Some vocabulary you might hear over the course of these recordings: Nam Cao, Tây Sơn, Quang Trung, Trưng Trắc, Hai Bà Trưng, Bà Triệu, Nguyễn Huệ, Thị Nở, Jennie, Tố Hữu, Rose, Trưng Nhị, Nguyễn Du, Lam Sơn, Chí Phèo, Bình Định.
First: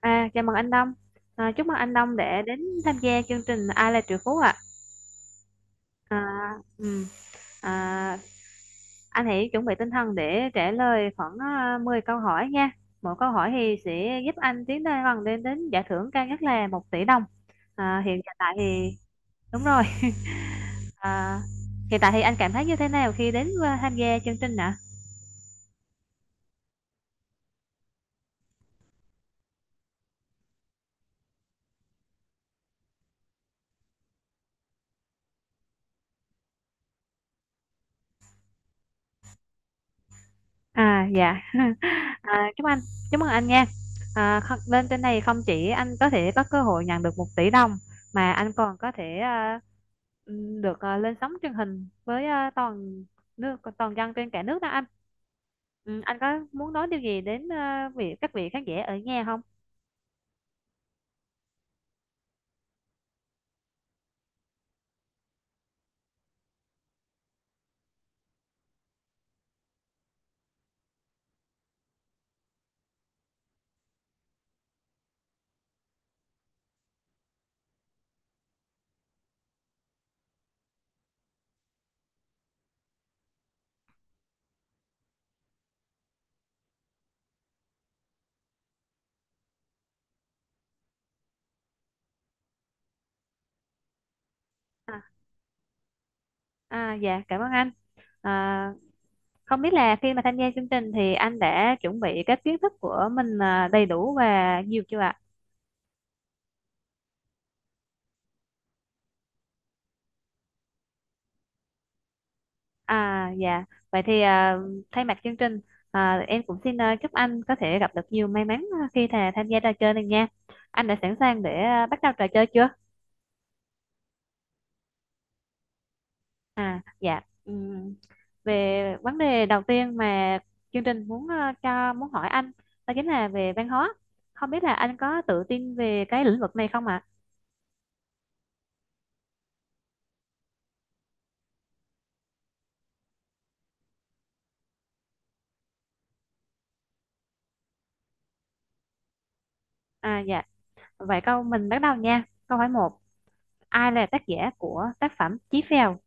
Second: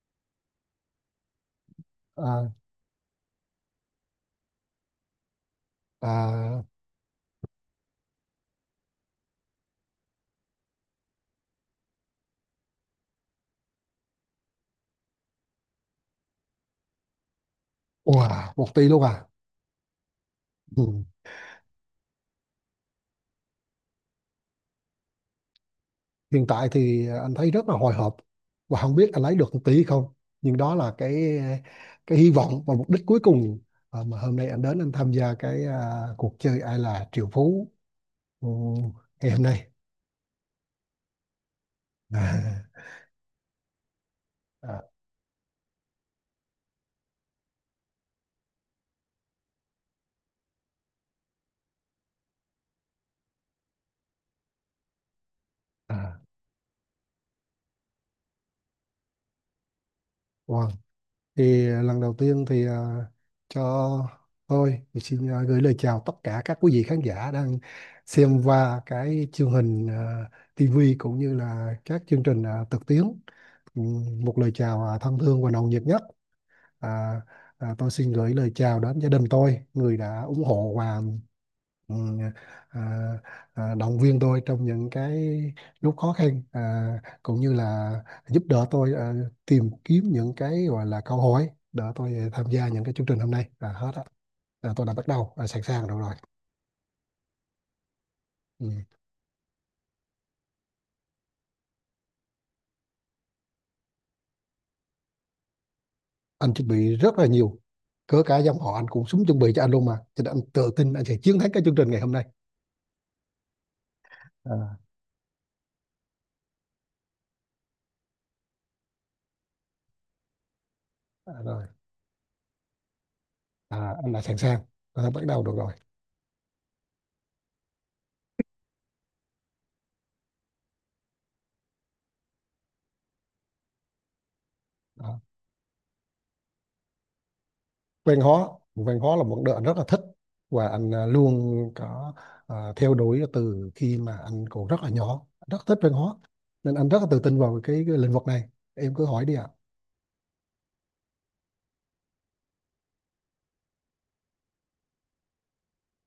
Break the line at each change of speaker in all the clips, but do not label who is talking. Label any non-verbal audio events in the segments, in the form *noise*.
Chào mừng anh Đông. Chúc mừng anh Đông để
À,
đến tham gia chương trình Ai là triệu phú ạ. À,
à,
ừm, à, anh hãy chuẩn bị tinh thần để trả lời khoảng 10 câu hỏi nha. Mỗi câu hỏi thì sẽ giúp anh tiến lên gần đến đến giải thưởng cao nhất là 1 tỷ đồng. Hiện
wow,
tại
một tỷ
thì
luôn à?
đúng rồi.
Ừ.
À, Hiện tại thì anh cảm thấy như thế nào khi đến tham gia chương trình ạ?
Hiện tại thì anh thấy rất là hồi hộp và không biết anh lấy được một tỷ không. Nhưng đó là cái hy vọng và mục đích cuối cùng mà hôm nay anh đến anh tham gia cái cuộc chơi ai là triệu phú ừ, ngày hôm nay.
Dạ. *laughs* À, chúc anh
*laughs*
Chúc mừng anh nha.
À, à,
Lên trên này không chỉ anh có thể có cơ hội nhận được 1 tỷ đồng mà anh còn có thể được lên sóng truyền hình với toàn dân trên cả nước đó anh. Ừ, anh
à,
có muốn nói điều gì đến à, vị các vị khán giả ở nhà không?
wow. Thì lần đầu tiên thì cho tôi thì xin gửi lời chào tất cả các quý vị khán giả đang xem qua cái chương trình TV cũng như là các chương trình trực tuyến. Ừ, Một lời chào thân thương và nồng nhiệt nhất. à, tôi xin gửi lời chào đến gia đình tôi, người đã ủng hộ và, ừ, à, động viên tôi trong những cái lúc khó khăn, cũng như là giúp đỡ tôi tìm kiếm những cái gọi là câu hỏi đỡ tôi tham gia những cái chương trình hôm nay là hết á. Là tôi đã
À,
bắt đầu sẵn sàng rồi rồi.
dạ cảm ơn anh.
Ừ.
À, Không biết là khi mà tham gia chương trình thì anh đã chuẩn bị các kiến thức của mình đầy đủ và nhiều chưa ạ?
Anh chuẩn bị rất là nhiều, cỡ cả dòng họ anh cũng súng chuẩn bị cho anh luôn mà, cho nên anh tự tin anh sẽ chiến thắng cái chương trình ngày hôm nay.
Dạ, vậy thì
à,
thay mặt chương trình em cũng xin chúc anh có thể gặp được nhiều may mắn khi thà tham gia trò chơi này nha. Anh đã sẵn sàng để
Rồi,
bắt đầu trò chơi chưa?
anh đã sẵn sàng, tôi đã bắt đầu được rồi.
Dạ. Về vấn đề đầu tiên mà chương trình muốn à, cho muốn hỏi anh, đó chính là về văn hóa. Không biết là anh
Đó.
có tự tin về cái lĩnh vực này không ạ?
văn hóa văn hóa là một đợt rất là thích, và anh luôn có theo đuổi từ khi mà anh còn rất là nhỏ, rất thích văn hóa, nên anh rất là tự tin vào cái lĩnh vực này. Em cứ hỏi đi ạ.
Dạ. Vậy câu mình bắt đầu nha. Câu hỏi một. Ai là tác giả của tác phẩm Chí Phèo?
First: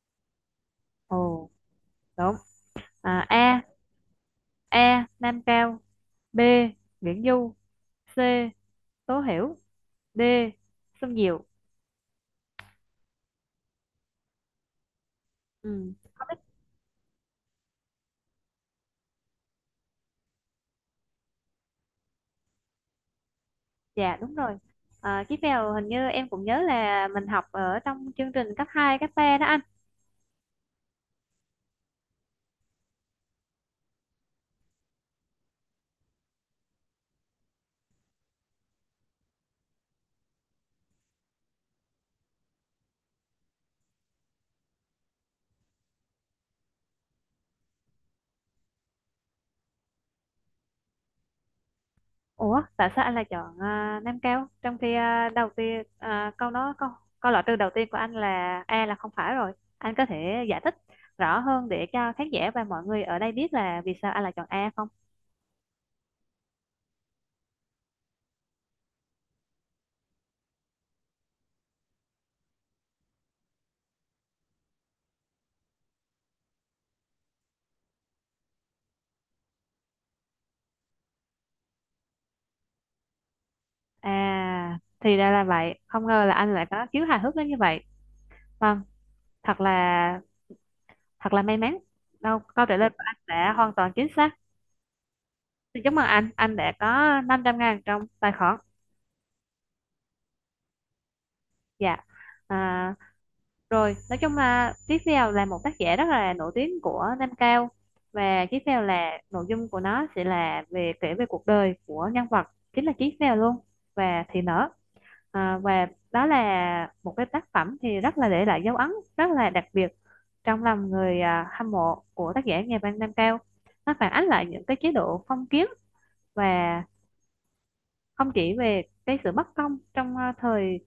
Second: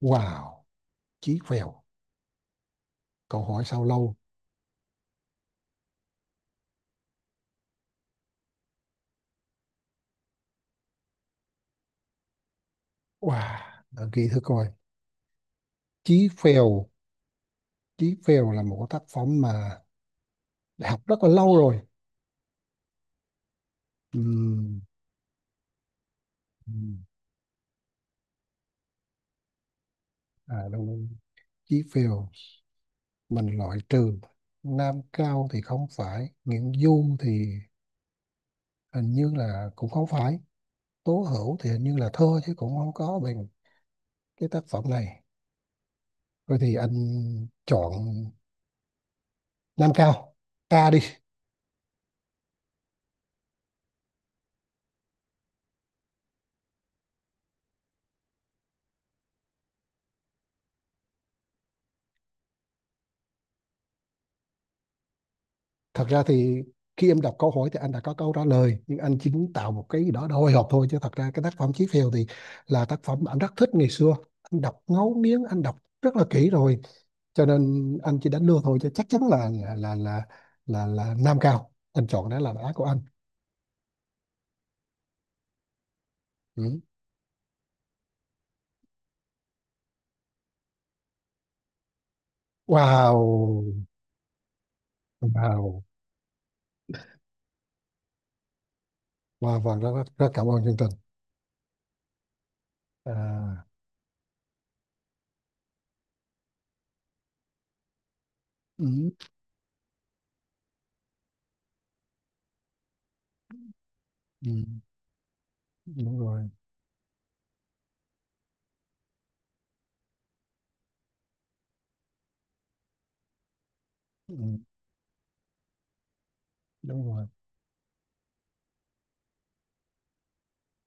Wow. Chí
Ồ,
Phèo.
đúng. À,
Câu
A.
hỏi sau lâu.
A. Nam Cao. B. Nguyễn Du. C. Tố Hiểu. D. Xuân Diệu.
Wow, đợi kỳ thử coi.
Ừ.
Chí
Không biết.
Phèo. Chí Phèo là một cái tác phẩm mà đã học rất là lâu rồi.
Dạ đúng rồi.
Ừm,
Chiếc mèo hình như em cũng nhớ
ừm,
là mình học ở trong chương trình cấp 2 cấp 3 đó anh.
đúng. Chí Phèo. Mình loại trừ. Nam Cao thì không phải, Nguyễn Du thì hình như là cũng không phải, Tố Hữu thì hình như là thơ chứ cũng không có bằng cái tác phẩm này. Rồi thì anh chọn Nam Cao, ca đi.
Ủa, tại sao anh lại chọn Nam Cao trong khi đầu tiên à, câu đó câu câu loại trừ đầu tiên của anh là A là không phải rồi, anh có thể giải thích rõ hơn để cho khán giả và mọi người ở đây biết là vì sao anh lại chọn A không?
Thật ra thì khi em đọc câu hỏi thì anh đã có câu trả lời, nhưng anh chỉ tạo một cái gì đó hồi hộp thôi, chứ thật ra cái tác phẩm Chí Phèo thì là tác phẩm anh rất thích ngày xưa, anh đọc ngấu nghiến, anh đọc rất là kỹ rồi, cho nên anh chỉ đánh lừa thôi, chứ chắc chắn là Nam Cao anh chọn, đó là đáp án của anh.
Thì ra là vậy. Không ngờ là anh lại
Ừ.
có khiếu hài hước đến như vậy. Vâng, thật là Thật là may mắn. Đâu, câu trả lời của anh đã hoàn
Wow.
toàn chính xác. Xin
Wow.
chúc mừng anh đã có 500.000 trong tài khoản.
Và rất, rất rất cảm ơn chương trình.
Dạ. À,
à,
Rồi, nói chung là tiếp theo là một tác giả rất là nổi tiếng của Nam Cao. Và tiếp theo
ừ,
là nội dung của nó sẽ là về kể về cuộc đời của nhân vật chính là Tiếp Phèo luôn và Thị
ừ,
Nở. Và
Đúng
đó
rồi.
là một cái tác phẩm thì rất là để lại dấu ấn rất là đặc biệt trong lòng người hâm mộ của tác giả nhà văn Nam Cao. Nó phản ánh lại
ừ,
những cái chế độ phong kiến và
Đúng rồi.
không chỉ về cái sự bất công trong thời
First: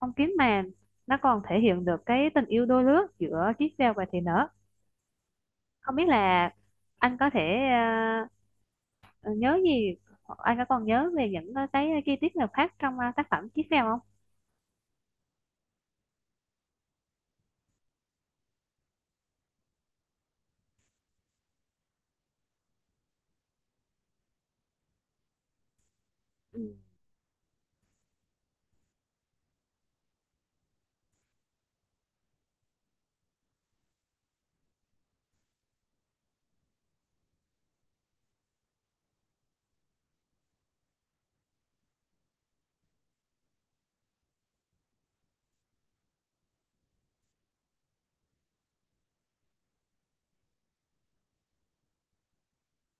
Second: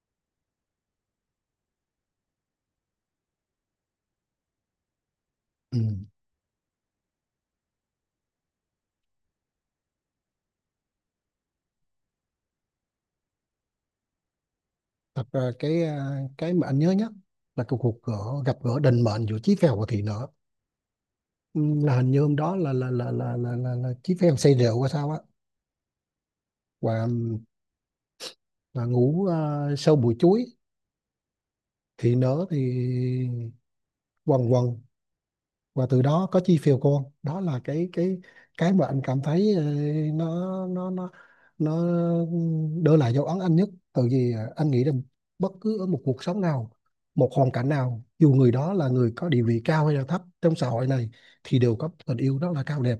phong kiến, mà nó còn thể hiện được cái tình yêu đôi lứa giữa Chí Phèo và Thị Nở.
Ừ.
Không biết là anh có thể ờ, nhớ gì hoặc anh có còn nhớ về những cái chi tiết nào khác trong tác phẩm Chí Phèo không?
Thật ra cái cái mà anh nhớ nhất là cái cuộc gặp gỡ định mệnh giữa Chí Phèo và Thị Nở. Ừ, là hình như hôm đó là Chí Phèo say rượu hay sao á,
Ừ.
và, và ngủ sâu bụi chuối. Thị Nở thì quần quần, và từ đó có chi phiếu cô, đó là cái mà anh cảm thấy nó nó nó nó đưa lại dấu ấn anh nhất. Tại vì anh nghĩ rằng bất cứ ở một cuộc sống nào, một hoàn cảnh nào, dù người đó là người có địa vị cao hay là thấp trong xã hội này, thì đều có tình yêu rất là cao đẹp.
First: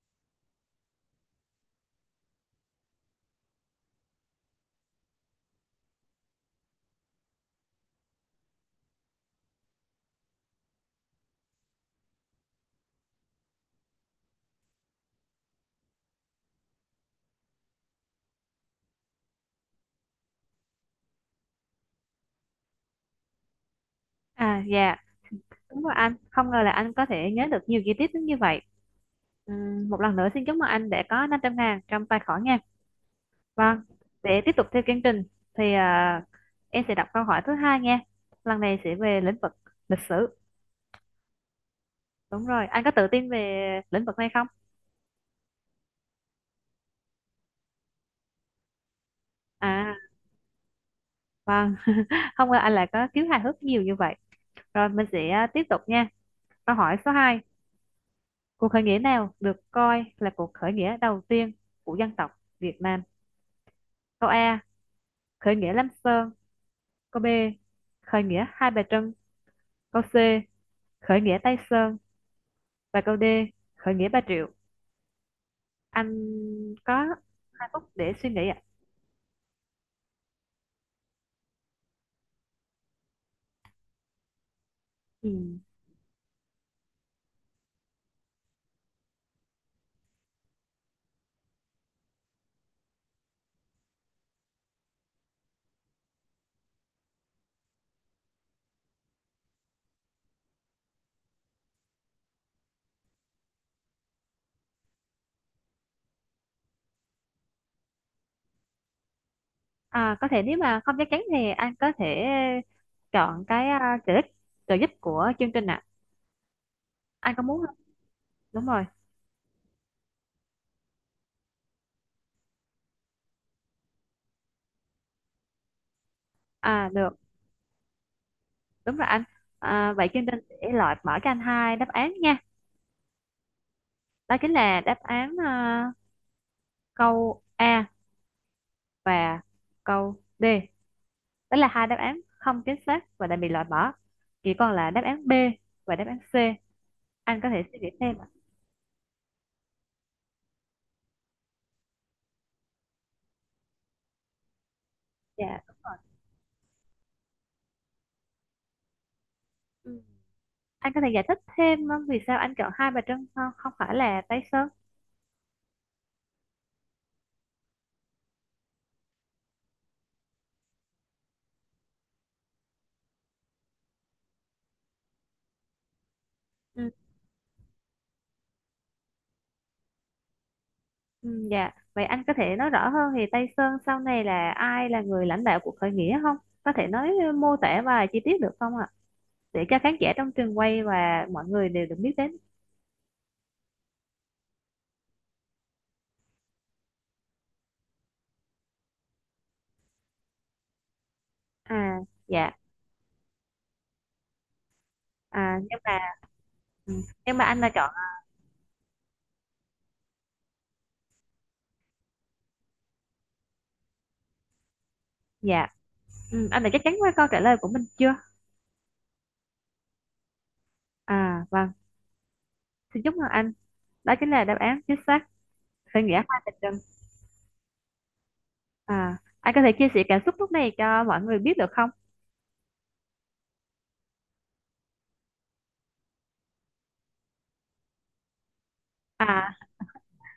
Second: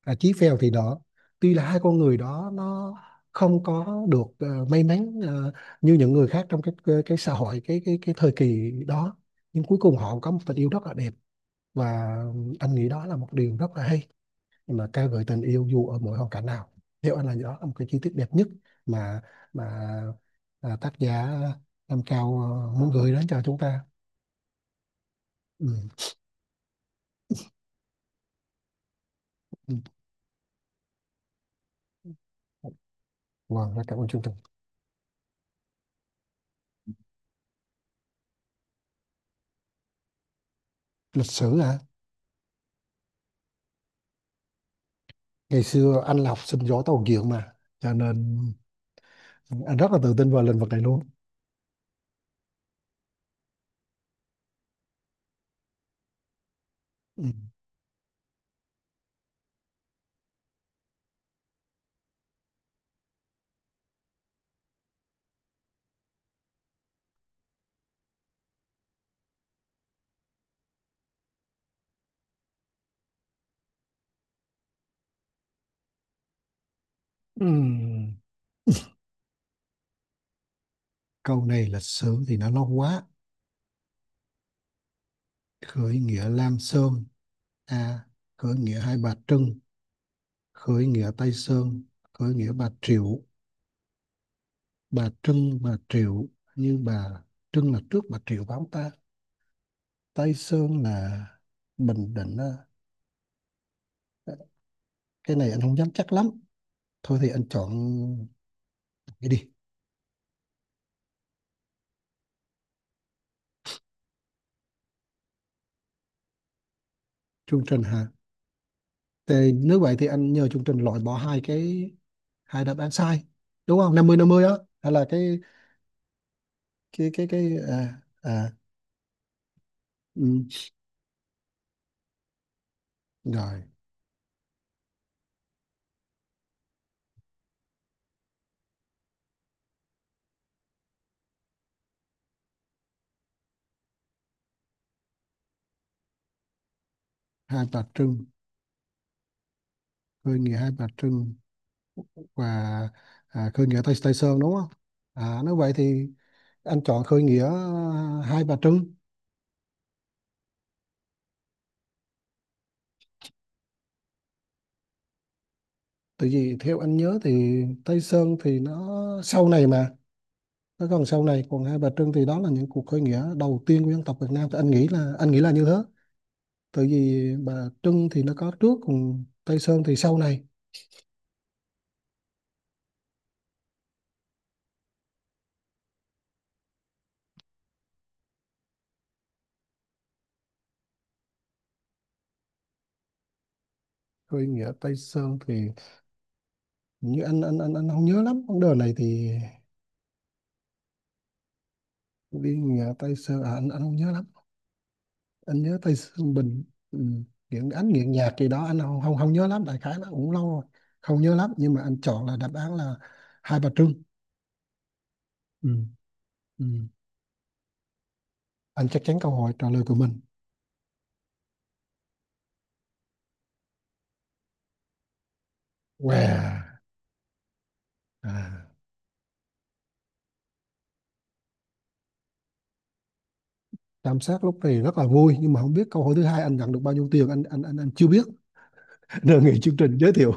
Chí Phèo thì đó, tuy là hai con người đó nó không có được may mắn như những người khác trong cái xã hội, cái thời kỳ đó, nhưng cuối cùng họ có một tình yêu rất là đẹp. Và anh nghĩ đó là một điều rất là hay, mà ca ngợi tình yêu dù ở mỗi hoàn cảnh nào. Theo anh là đó là một cái chi tiết đẹp nhất mà mà tác giả Nam Cao muốn gửi đến cho chúng ta.
Dạ
Ừ.
đúng rồi. Anh không ngờ là anh có thể nhớ được nhiều chi tiết đến như vậy.
Ừ.
Một lần nữa xin chúc mừng anh đã có 500 ngàn trong tài khoản nha.
Wow,
Vâng,
rất cảm ơn chương trình.
để tiếp tục theo chương trình thì em sẽ đọc câu hỏi thứ hai nha. Lần này sẽ về lĩnh vực lịch sử.
Lịch sử hả?
Đúng rồi, anh có tự tin về lĩnh vực này không?
Ngày xưa anh là học sinh giỏi tàu diện mà, cho nên anh rất
À,
là tự tin vào lĩnh vực này luôn.
vâng, *laughs* không ngờ anh lại có khiếu hài hước nhiều như vậy. Rồi mình sẽ tiếp tục nha. Câu hỏi số
Ừ.
hai. Cuộc khởi nghĩa nào được coi là cuộc khởi nghĩa đầu tiên của dân tộc Việt Nam? Câu A. Khởi nghĩa Lam Sơn. Câu B. Khởi nghĩa Hai Bà Trưng. Câu C. Khởi nghĩa Tây Sơn. Và câu D. Khởi nghĩa Bà Triệu. Anh có
Ừ.
2 phút để suy nghĩ ạ.
Câu này lịch sử thì nó lâu quá.
Ừ.
Khởi nghĩa Lam Sơn. À. Khởi nghĩa Hai Bà Trưng. Khởi nghĩa Tây Sơn. Khởi nghĩa Bà Triệu. Bà Trưng, bà Triệu, như bà Trưng là trước bà Triệu bám ta. Tây Sơn là Bình Định. Cái này anh không dám chắc lắm. Thôi thì anh chọn cái đi.
Có thể nếu mà không chắc chắn thì anh có thể chọn cái trợ giúp của chương trình ạ. Anh có
Chương
muốn không?
trình hả?
Đúng rồi.
Thì nếu vậy thì anh nhờ chương trình loại bỏ hai hai đáp án sai, đúng không, năm mươi năm mươi á, hay là cái
Được,
cái cái à, à,
đúng rồi anh. Vậy chương trình
ừ.
sẽ loại mở cho anh hai đáp án nha.
Rồi.
Đó chính là đáp án câu A và câu D. Đó là hai đáp án không chính xác và đã bị loại bỏ. Chỉ còn là đáp án B và đáp án C. Anh có thể
Hai
suy
bà
nghĩ
Trưng,
thêm ạ.
khởi nghĩa hai bà Trưng, và khơi nghĩa Tây Sơn đúng không? À, nếu
Dạ
vậy
đúng rồi.
thì anh chọn khơi nghĩa Hai Bà Trưng.
Ừ. Anh có thể giải thích thêm vì sao anh chọn Hai Bà Trưng, không không phải là Tây Sơn?
Tại vì theo anh nhớ thì Tây Sơn thì nó sau này mà, nó còn sau này, còn Hai Bà Trưng thì đó là những cuộc khơi nghĩa đầu tiên của dân tộc Việt Nam, thì anh nghĩ là như thế. Tại
Ừ,
vì Bà Trưng thì nó có trước, còn Tây Sơn thì sau này.
ừ, dạ. Vậy anh có thể nói rõ hơn thì Tây Sơn sau này là ai là người lãnh đạo cuộc khởi nghĩa không? Có thể nói mô tả và chi tiết được không ạ? Để cho khán giả trong trường quay và mọi người đều được biết đến.
Khơi nghĩa Tây Sơn thì như anh không nhớ lắm vấn đề này thì,
À, dạ.
đi nghĩa Tây Sơn à, anh không nhớ lắm,
À,
anh
nhưng
nhớ Tây
mà
Sương Bình.
ừ,
Ừ.
nhưng mà anh
Nghiện,
đã
anh
chọn.
nghiện nhạc gì đó anh không không, không nhớ lắm, đại khái nó cũng lâu rồi, không nhớ lắm, nhưng mà anh chọn là đáp án là Hai Bà Trưng.
Dạ.
Ừ.
Ừ, anh
Ừ.
đã chắc chắn với câu trả lời của mình chưa?
Anh chắc chắn câu hỏi trả lời của mình.
Vâng. Xin chúc mừng anh. Đó chính là đáp án chính xác. Khởi nghĩa Hai Bà
Wow.
Trưng.
À.
Anh có thể chia sẻ cảm xúc lúc này cho mọi người biết được không?
Tam sát lúc này rất là vui, nhưng mà không biết câu hỏi thứ hai anh nhận được bao nhiêu tiền, anh chưa biết. *laughs* Đề
À,
nghị chương trình giới thiệu,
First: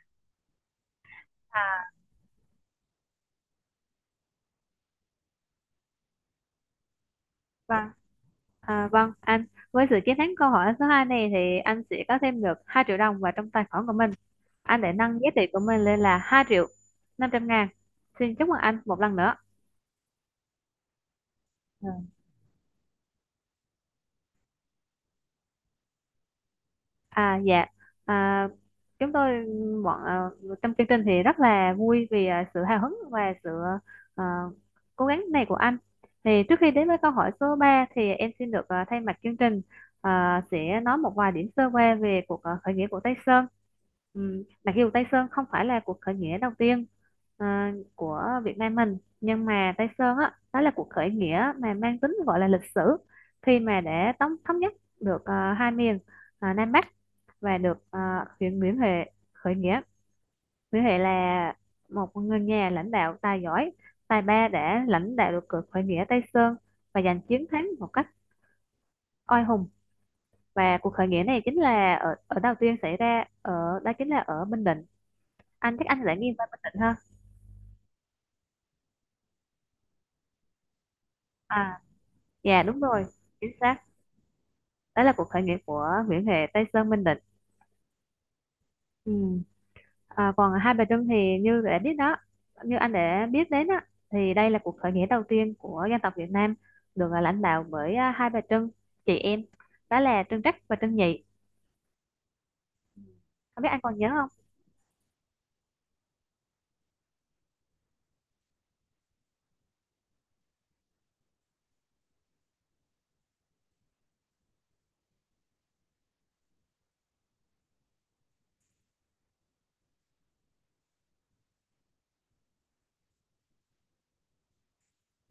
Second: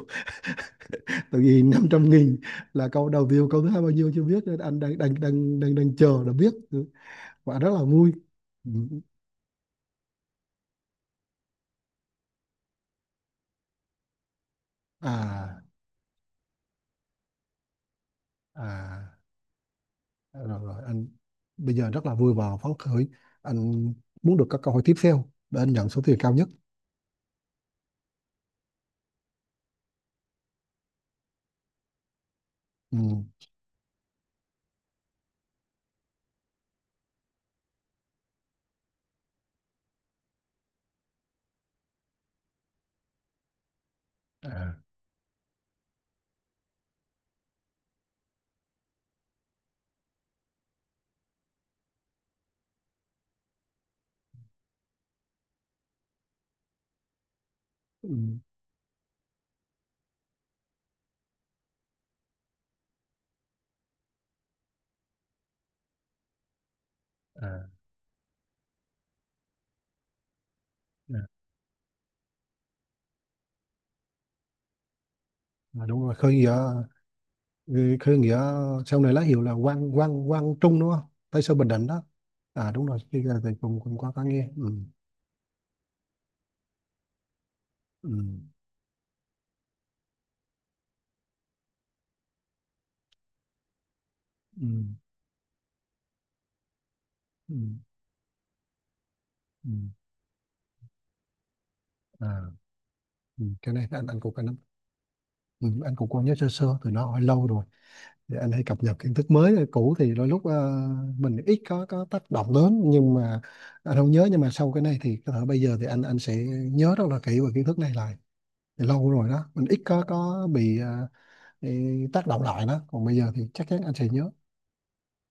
tại
À.
vì 500 nghìn là câu đầu view, câu thứ hai bao nhiêu chưa biết, nên anh đang đang đang đang, đang chờ để biết. Ừ, và rất là
Vâng,
vui. Ừ.
à, vâng anh với sự chiến thắng câu hỏi số 2 này thì anh sẽ có thêm được 2 triệu đồng vào trong tài khoản của mình. Anh để nâng giá trị của
à
mình lên là 2.500.000. Xin chúc mừng anh một
à
lần nữa.
Rồi, rồi anh bây giờ rất là vui và phấn khởi, anh muốn được các câu hỏi tiếp theo để anh nhận số tiền cao nhất.
Dạ, à, chúng tôi bọn à, trong chương trình thì rất là vui vì sự hào hứng
Ừ.
và sự à, cố gắng này của anh. Thì trước khi đến với câu hỏi số 3 thì em xin được thay mặt chương trình sẽ nói một vài điểm sơ qua về cuộc khởi nghĩa của Tây Sơn. Ừ, mặc
À.
dù Tây Sơn không phải là cuộc khởi nghĩa đầu tiên của Việt Nam mình, nhưng mà Tây Sơn á, đó là cuộc khởi nghĩa mà mang tính gọi là lịch sử, khi mà để tống thống nhất được hai miền Nam Bắc và được
Ừ.
huyện Nguyễn Huệ khởi nghĩa. Nguyễn Huệ là một người nhà lãnh đạo tài giỏi, tài ba đã lãnh đạo được cuộc khởi nghĩa Tây Sơn và giành chiến thắng
À.
một cách oai hùng. Và cuộc khởi
À.
nghĩa này chính là ở ở đầu tiên xảy ra ở đó chính là ở Bình Định. Anh
À,
chắc
đúng
anh
rồi,
sẽ
khơi
nghiêng về
nghĩa
Bình Định ha.
khơi nghĩa sau này lá hiệu là Quang Quang Quang Trung đúng không? Tây Sơn Bình
À,
Định đó.
dạ
À
đúng
đúng rồi,
rồi,
khi ra
chính
thì
xác.
cùng cùng qua có nghe. Ừ.
Đó là cuộc khởi nghĩa của Nguyễn Huệ Tây Sơn Bình Định.
Ừ.
Ừ. Còn hai bà Trưng thì như đã biết đó, như anh đã biết đến á, thì đây là
Ừ.
cuộc khởi nghĩa đầu tiên của dân tộc Việt Nam được lãnh
Ừ.
đạo bởi hai bà Trưng, chị em,
Ừ.
đó là Trưng Trắc và Trưng Nhị.
À. Ừ.
Không biết
Cái
anh
này
còn nhớ
anh
không?
cũng anh, ừ. anh cũng có nhớ sơ sơ, từ nó hỏi lâu rồi, thì anh hay cập nhật kiến thức mới, cũ thì đôi lúc mình ít có tác động lớn. Nhưng mà anh không nhớ, nhưng mà sau cái này thì có thể bây giờ thì anh sẽ nhớ rất là kỹ về kiến thức này lại. Thì lâu rồi đó, mình ít có bị bị tác động lại đó, còn bây giờ thì chắc chắn anh sẽ nhớ.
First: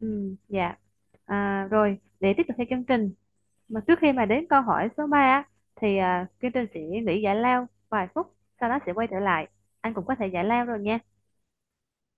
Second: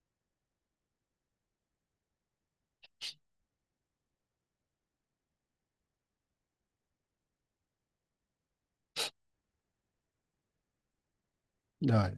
Ừ, dạ. Rồi, để tiếp tục theo chương trình, mà trước khi mà đến câu hỏi số 3 á, thì chương trình sẽ nghỉ giải lao vài phút, sau đó sẽ quay trở lại. Anh cũng có thể giải lao rồi nha.
Rồi.